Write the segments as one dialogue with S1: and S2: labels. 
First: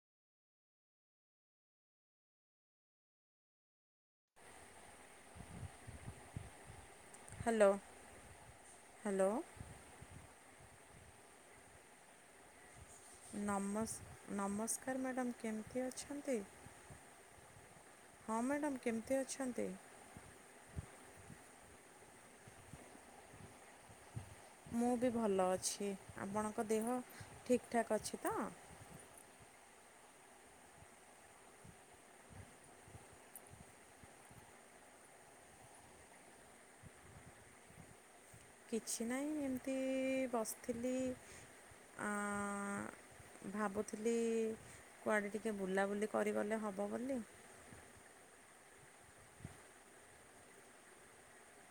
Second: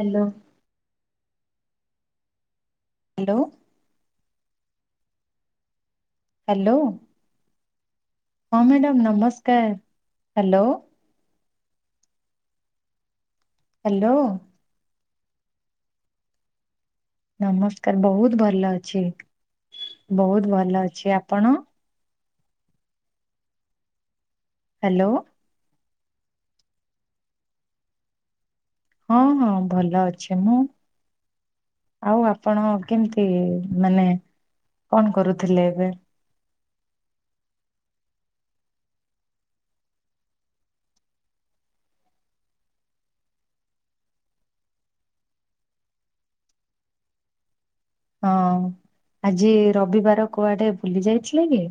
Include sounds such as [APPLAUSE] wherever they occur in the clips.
S1: Hello. Hello.
S2: [INAUDIBLE]
S1: Hello.
S2: Hello.
S1: ହଁ madam ନମସ୍କାର hello.
S2: ନମସ୍
S1: ହ୍ୟାଲୋ
S2: ନମସ୍କାର ମ୍ୟାଡାମ୍ କେମିତି ଅଛନ୍ତି?
S1: ନମସ୍କାର
S2: ହଁ
S1: ବହୁତ ଭଲ
S2: ମ୍ୟାଡ଼ାମ୍
S1: ଅଛି,
S2: କେମିତି ଅଛନ୍ତି?
S1: ବହୁତ ଭଲ ଅଛି ଆପଣ?
S2: ମୁଁ
S1: ହ୍ୟାଲୋ
S2: ବି ଭଲ ଅଛି, ଆପଣଙ୍କ ଦେହ ଠିକ୍ ଠାକ୍ ଅଛି ତ?
S1: ହଁ ହଁ ଭଲ ଅଛି ମୁଁ। ଆଉ ଆପଣ କେମିତି ମାନେ କଣ କରୁଥିଲେ ଏବେ।
S2: କିଛି ନାହିଁ ଏମିତି ବସିଥିଲି। ଆଁ ଭାବୁଥିଲି କୁଆଡ଼େ ଟିକେ ବୁଲାବୁଲି କରିଗଲେ ହବ ବୋଲି।
S1: ହଁ ଆଜି ରବିବାର କୁଆଡେ ବୁଲି ଯାଇଥିଲ କି?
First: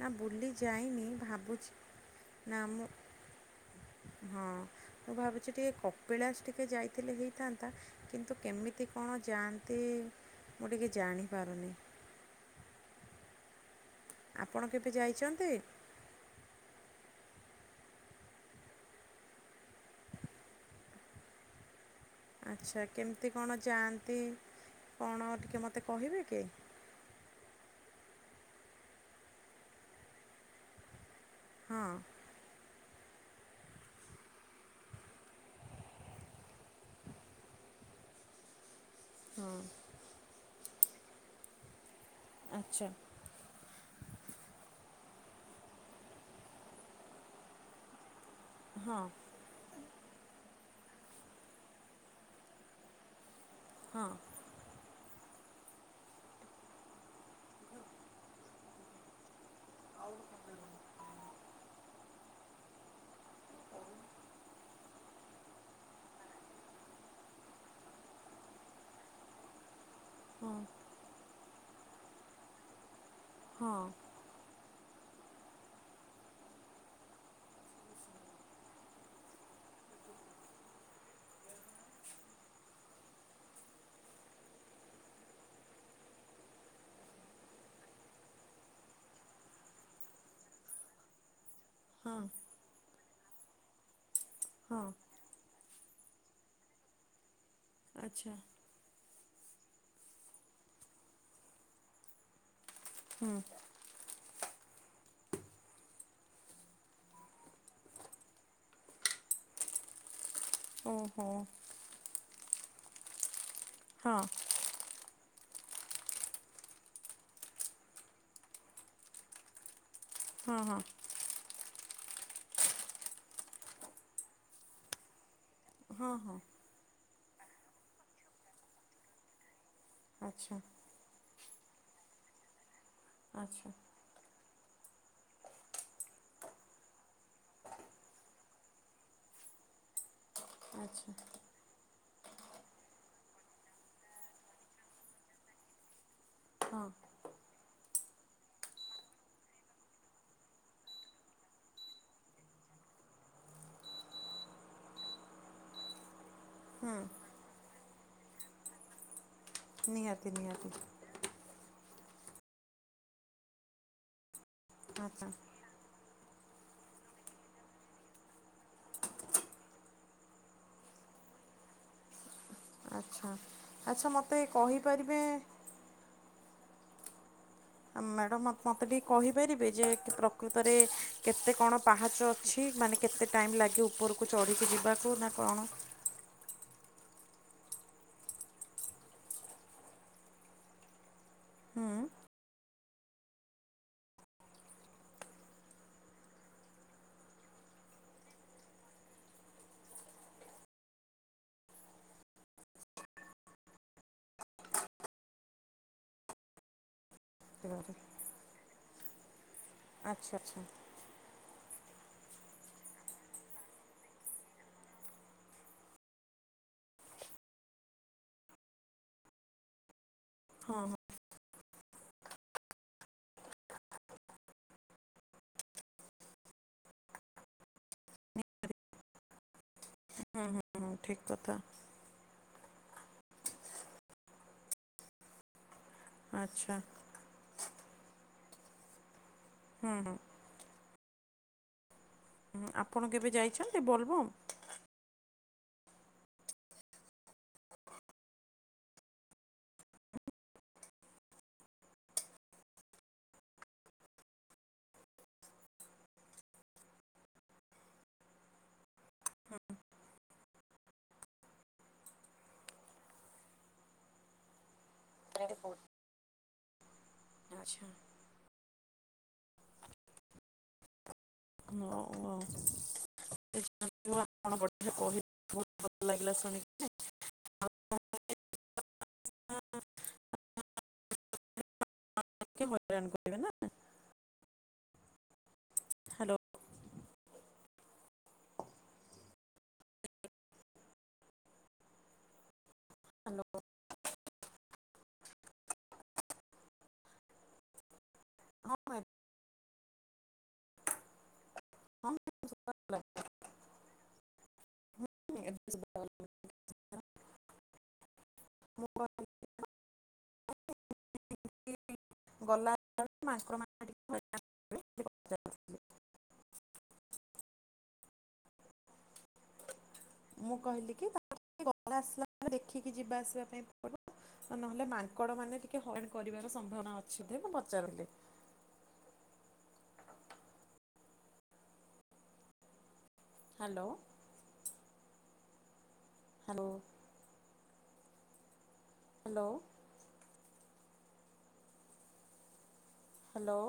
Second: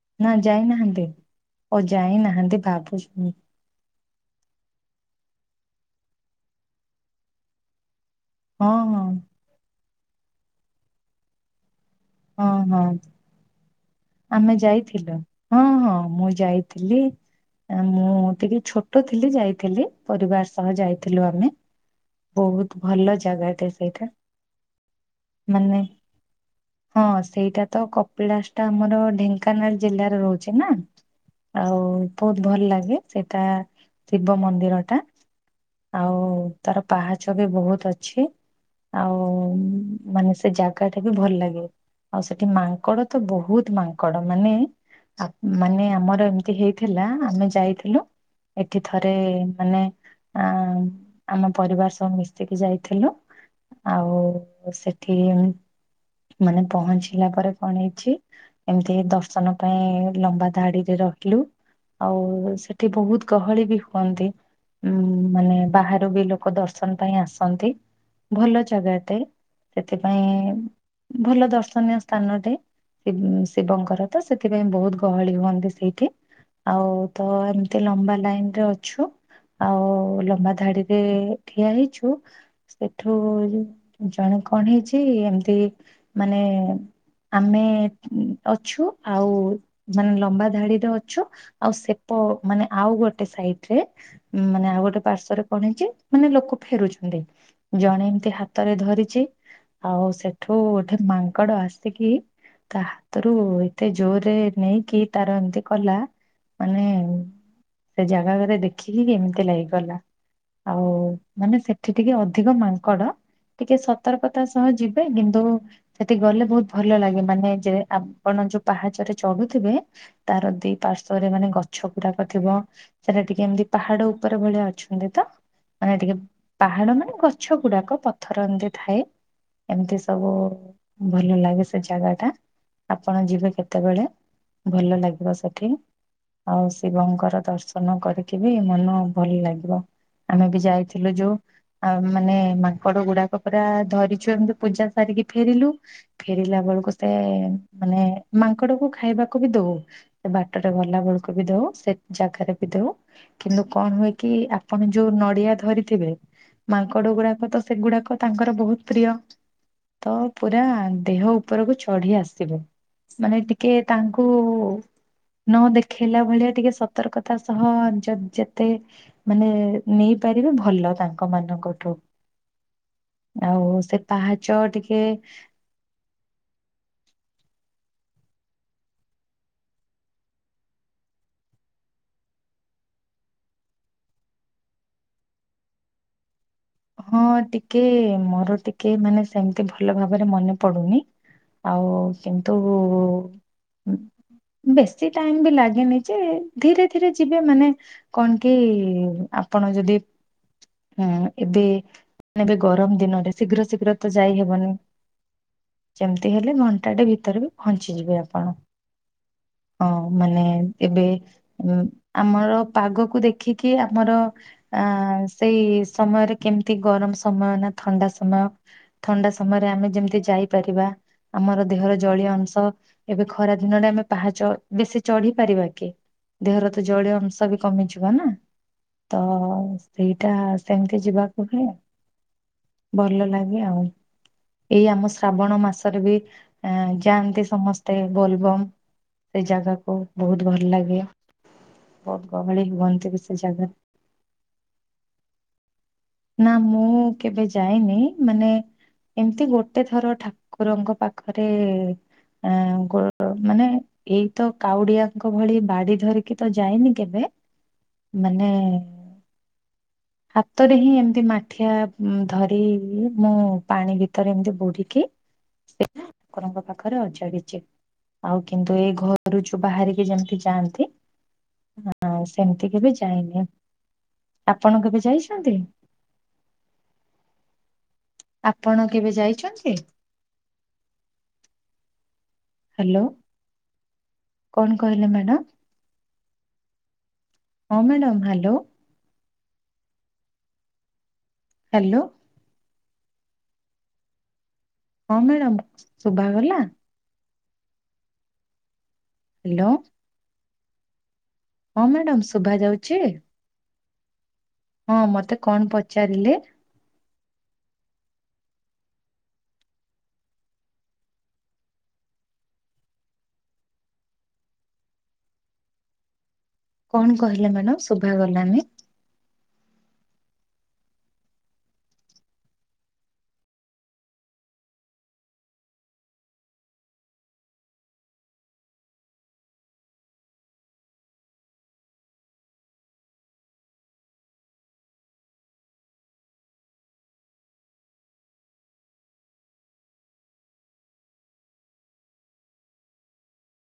S2: ନା ବୁଲି ଯାଇନି
S1: ଓ
S2: ଭାବୁଛି
S1: ଯାଇନାହାନ୍ତି
S2: ନା ମୁଁ
S1: ଭାବୁଛୁ
S2: ହଁ ମୁଁ ଭାବୁଛି ଟିକେ କପିଳାସ ଟିକେ ଯାଇଥିଲେ ହେଇଥାନ୍ତା। କିନ୍ତୁ
S1: ହଁ
S2: କେମିତି
S1: ହଁ
S2: କଣ ଯାଆନ୍ତି ମୁଁ ଟିକିଏ ଜାଣିପାରୁନି।
S1: ହଁ ହଁ। ଆମେ
S2: ଆପଣ କେବେ
S1: ଯାଇଥିଲୁ
S2: ଯାଇଛନ୍ତି
S1: ହଁ ହଁ ମୁଁ ଯାଇଥିଲି। ଆ ମୁଁ ଟିକେ ଛୋଟ ଥିଲି ଯାଇଥିଲି ପରିବାର ସହ ଯାଇଥିଲୁ ଆମେ। ବହୁତ
S2: ଆଚ୍ଛା
S1: ଭଲ
S2: କେମିତି କଣ
S1: ଜାଗାଟେ ସେଇଟା
S2: ଯାଆନ୍ତି କଣ ଟିକିଏ
S1: ମାନେ
S2: ମୋତେ କହିବେ କି?
S1: ହଁ ସେଇଟା ତ କପିଳାସଟା ଆମର ଢେଙ୍କାନାଳ ଜିଲ୍ଲାରେ ରହୁଛି ନା। ଆଉ
S2: ହଁ
S1: ବହୁତ ଭଲ ଲାଗେ ସେଟା ଶିବ ମନ୍ଦିରଟା। ଆଉ ତାର ପାହାଚ ବି ବହୁତ ଅଛି। ଆଉ
S2: ହଁ
S1: ମାନେ ସେ ଜାଗା ଟା ବି ଭଲ ଲାଗେ, ଆଉ ସେଠି
S2: ଆଚ୍ଛା
S1: ମାଙ୍କଡ ତ ବହୁତ ମାଙ୍କଡ ମାନେ ଆ ମାନେ ଆମର ଏମିତି ହେଇଥିଲା ଆମେ ଯାଇଥିଲୁ। ଏଠି
S2: ହଁ
S1: ଥରେ ମାନେ ଆ ଆମ ପରିବାର ସବୁ ମିଶିକି ଯାଇଥିଲୁ।
S2: ହଁ।
S1: ଓ ସେଠି ମାନେ ପହଞ୍ଚିଲା ପରେ କଣ ହେଇ ଚି ଏମିତି ଦର୍ଶନ ପାଇଁ ଲମ୍ବା ଧାଡିରେ ରକିଲି। ଆଉ ସେଠି ବହୁତ ଗହଳି ବି ହୁଅନ୍ତି। ଉଁ ମାନେ ବାହାରୁ ବି ଲୋକ ଦର୍ଶନ ପାଇଁ ଆସନ୍ତି। ଭଲ ଜାଗାଟେ ସେଥିପାଇଁ
S2: ହଁ।
S1: ଭଲ ଦର୍ଶନୀୟ ସ୍ଥାନଟେ
S2: ହଁ
S1: ଶିବଙ୍କର। ତ ସେଥିପାଇଁ ବୋହୁତ ଗହଳି ହୁଅନ୍ତି ସେଇଠି। ଆଉ ତ ଏମତି ଲମ୍ବା ଲାଇନ ରେ ଅଛୁ। ଆଉ ଲମ୍ବା ଧାଡିରେ ଠିଆ ହେଇଛୁ। ଏଠୁ ଜଣେ କଣ ହେଇଛି ଏମତି ମାନେ ଆମେ ଅଛୁ ଆଉ ମାନେ ଲମ୍ବା ଧାଡିରେ ଅଛୁ। ଆଉ ସେପ
S2: ହଁ
S1: ମାନେ ଆଉ ଗୋଟେ ସାଇଡ ରେ ମାନେ ଆଉ
S2: ହଁ
S1: ଗୋଟେ ପାର୍ଶ୍ଵରେ କଣେ ଇଛି ମାନେ ଲୋକ ଫେରୁଛନ୍ତି ଜଣେ ଏମିତି
S2: ଆଚ୍ଛା
S1: ହାତ ହାତରେ ଧରିଛି ଆଉ ସେଠୁ ଗୋଟେ ମାଙ୍କଡ ଆସିକି ତା ହାତରୁ
S2: ହୁଁ
S1: ଏତେ ଜୋରରେ ନେଇକି ତାର ଏମିତି କଲା ମାନେ ସେ ଜାଗାରେ ଦେଖିକି କେମିତି ଲାଗିଗଲା। ଆଉ
S2: ଓହୋ
S1: ମାନେ ସେଠି ଟିକେ ଅଧିକ ମାଙ୍କଡ ଟିକେ
S2: ହଁ
S1: ସତର୍କତା ଶ୍। ସହ ଯିବେ କିନ୍ତୁ ସେଠି ଗଲେ ବୋହୁତ ଭଲ ଲାଗେ ମାନେ ଯେ ଆପଣ ଯୋଉ ପାହାଚରେ ଚଢୁଥିବେ। ତାର
S2: ହଁ
S1: ଦି
S2: ହଁ
S1: ପାର୍ଶ୍ଵରେ ମାନେ ଗଛ ଗୁଡାକ ଥିବ। ସେଟା ଟିକେ ଏମିତି ପାହାଡ ଉପରେ ଭଳିଆ ଅଛନ୍ତି ତ! ମାନେ
S2: ହଁ
S1: ଟିକେ
S2: ହଁ
S1: ପାହାଡ ମାନେ ଗଛ ଗୁଡାକ ପଥର ଏମିତି ଥାଏ। ଏମିତି ସବୁ
S2: ଆଚ୍ଛା
S1: ଭଲ ଲାଗେ ସେ ଜାଗା ଟା। ଆପଣ ଯିବେ
S2: ଆଚ୍ଛା
S1: କେତେବେଳେ ଭଲ ଲାଗିବ ସେଠି। ଆଉ ଶିବଙ୍କର ଦର୍ଶନ କରିକି ବି ମନ ଭଲ ଲାଗିବ। ଆମେ ବି
S2: ଆଚ୍ଛା
S1: ଯାଇଥିଲୁ ଯୋଉ ଆଉ ମାନେ ମାଙ୍କଡ ଗୁଡାକ ପୁରା ଧରିଛୁ ଏମିତି ପୂଜା ସାରିକି ଫେରିଲୁ। ଫେରିଲା
S2: ହଁ
S1: ବେଳକୁ ସେ ମାନେ ମାଙ୍କଡ କୁ ଖାଇବାକୁ ବି ଦଉ। ସେ ବାଟରେ ଗଲା ବେଳକୁ ବି ଦଉ ସେ ଜାଗାରେ ବି ଦଉ। କିନ୍ତୁ କଣ ହୁଏ କି ଆପଣ ଯୋଉ ନଡିଆ ଧରିଥିବେ। ମାଙ୍କଡ
S2: ହୁଁ
S1: ଗୁଡାକ ତ ସେଗୁଡାକ ତାଙ୍କର ବୋହୁତ ପ୍ରିୟ ତ
S2: ନିହାତି
S1: ପୁରା।
S2: ନିହାତି
S1: ଦେହ ଉପରକୁ ଚଢି ଆସିବ ମାନେ ଟିକେ ତାଙ୍କୁ
S2: ଆଚ୍ଛା
S1: ନ ଦେଖ ଖେଲା ଭଳିଆ ଟିକେ ସତର୍କତା ସହ ଯେ ଯେତେ ମାନେ ନେଇପାରିବେ ଭଲ ତାଙ୍କ ମାନଙ୍କଠୁ
S2: ଆଚ୍ଛା
S1: ଆଉ ସେ
S2: ଆଚ୍ଛା ମୋତେ
S1: ପାହାଚ ଟିକେ
S2: କହିପାରିବେ ମ୍ୟାଡ଼ମ୍ ମୋତେ ଟିକିେ କହିପାରିବେ ଯେ ପ୍ରକୃତରେ କେତେ କଣ ପାହାଚ? ଅଛି ମାନେ କେତେ ଟାଇମ୍ ଲାଗେ ଉପରକୁ ଚଢ଼ିକି ଯିବାକୁ ନା କଣ?
S1: ହଁ ଟିକେ ମୋର ଟିକେ ମାନେ ସେମିତି ଭଲ ଭାବରେ ମନେ ପଡୁନି। ଆଉ
S2: ହୁଁ
S1: କିନ୍ତୁ ବେଶୀ ଟାଇମ ବି ଲାଗେନି ଯେ ଧୀରେ ଧୀରେ ଯିବେ ମାନେ କଣ କି ଆପଣ ଯଦି ହୁଁ ଏବେ ନେବେ ଗରମ ଦିନରେ ଶୀଘ୍ର ଶୀଘ୍ର ତ ଯାଇ ହେବନି। ଯେମିତି ହେଲେ ଘଣ୍ଟାଟେ ଭିତରେ ବି ପହଞ୍ଚିଯିବେ ଆପଣ ହଁ
S2: ଆଚ୍ଛା
S1: ମାନେ
S2: ଆଚ୍ଛା
S1: ଏବେ ଆମର ପାଗକୁ ଦେଖିକି ଆମର ଆ ସେଇ ସମୟରେ କେମିତି ଗରମ ସମୟ ନା ଥଣ୍ଡା ସମୟ ଥଣ୍ଡା ସମୟରେ ଆମେ ଯେମିତି
S2: ହଁ ହଁ
S1: ଯାଇପାରିବା। ଆମର ଦେହର ଜଳୀୟ ଅଂଶ ଏବେ ଖରା ଦିନଟେ ଆମେ ପାହାଚ ବେଶୀ ଚଢି ପାରିବା କି? ଦେହର ତ ଜଳୀୟ ଅଂଶ ବି କମିଯିବ ନା ତ ସେଇଟା।
S2: ହୁଁ ହୁଁ ହୁଁ
S1: ସେମିତି
S2: ଠିକ୍
S1: ଯିବାକୁ
S2: କଥା
S1: ହୁଏ। ଭଲ ଲାଗେ ଆଉ ଏଇ ଆମ ଶ୍ରାବଣ ମାସ ବି
S2: ଆଚ୍ଛା
S1: ଯାଆନ୍ତି ସମସ୍ତେ ବୋଲବମ୍ ସେ
S2: ହୁଁ
S1: ଜାଗାକୁ
S2: ହୁଁ
S1: ବୋହୁତ ଭଲ ଲାଗେ ବୋହୁତ
S2: ହୁଁ
S1: ଗହଳି
S2: ଆପଣ
S1: ହୁଅନ୍ତି ବି
S2: କେବେ
S1: ସେ ଜାଗା
S2: ଯାଇଛନ୍ତି ବୋଲବମ୍।
S1: ନା ମୁଁ କେବେ ଯାଇନି ମାନେ ଏମତି ଗୋଟେ ଥର ଠାକୁରଙ୍କ ପାଖରେ ଆ [UNINTELLIGIBLE] ମାନେ ଏଇ ତ କାଉଡିଆଙ୍କ ଭଳି ବାଡି ଧରିକି ତ ଯାଇନି କେବେ ମାନେ ହାତ ରେ ହିଁ ଏମତି ମାଠିଆ ଧରି ମୁଁ ପାଣି ଭିତରେ ଏମିତି ବୁଡିକି ସେ ଠାକୁରଙ୍କ ପାଖରେ ଅଜାଡିଛି।
S2: ଆଚ୍ଛା
S1: ଆଉ କିନ୍ତୁ ଏଇ ଘରୁ ଯୋଉ ବାହାରିକି ଯେମିତି ଯାଆନ୍ତି ହଁ ସେମିତି କେବେ ଯାଇନି। ଆପଣ
S2: ବଢ଼ିଆ
S1: କେବେ
S2: କହିଲେ
S1: ଯାଇଛନ୍ତି?
S2: ବହୁତ ଭଲ ଲାଗିଲା ଶୁଣିକି
S1: ଆପଣ କେବେ ଯାଇଛନ୍ତି?
S2: ଟିକେ
S1: ହ୍ୟାଲୋ।
S2: ହଇରାଣ କରିବେ ନା
S1: କଣ କହିଲେ ମ୍ୟାଡ଼ାାମ?
S2: ହ୍ୟାଲୋ।
S1: ହଁ ମ୍ୟାଡ଼ାମ ହ୍ୟାଲୋ। ହ୍ୟାଲୋ।
S2: ହ୍ୟାଲୋ
S1: ହଁ ମ୍ୟାଡ଼ାମ। ଶୁଭା ଗଲା?
S2: ହଁ ମ୍ୟାଡ଼ାମ୍
S1: ହ୍ୟାଲୋ। ହଁ ମ୍ୟାଡାମ ଶୁଭା ଯାଉଛି? ହଁ ମତେ କଣ
S2: ଶୁଭା
S1: ପଚାରିଲେ?
S2: [UNINTELLIGIBLE] ଗଲା [UNINTELLIGIBLE] କରିବେ।
S1: କଣ କହିଲେ ମ୍ୟାଡାମ ଶୁଭା ଗଲାନି?
S2: ମୁଁ କହିଲି କି [UNINTELLIGIBLE] ଦେଖିକି ଯିବା ଆସିବା ପାଇଁ ପଡ଼ିବ ନହେଲେ ମାଙ୍କଡ ମାନେ ଟିକେ ହଇଣ କରିବାର ସମ୍ଭାବନା ଅଛି ସେଧି ମୁଁ ପଚାରିଲି। ହ୍ୟାଲୋ। ହ୍ୟାଲୋ। ହ୍ୟାଲୋ। ହ୍ୟାଲୋ।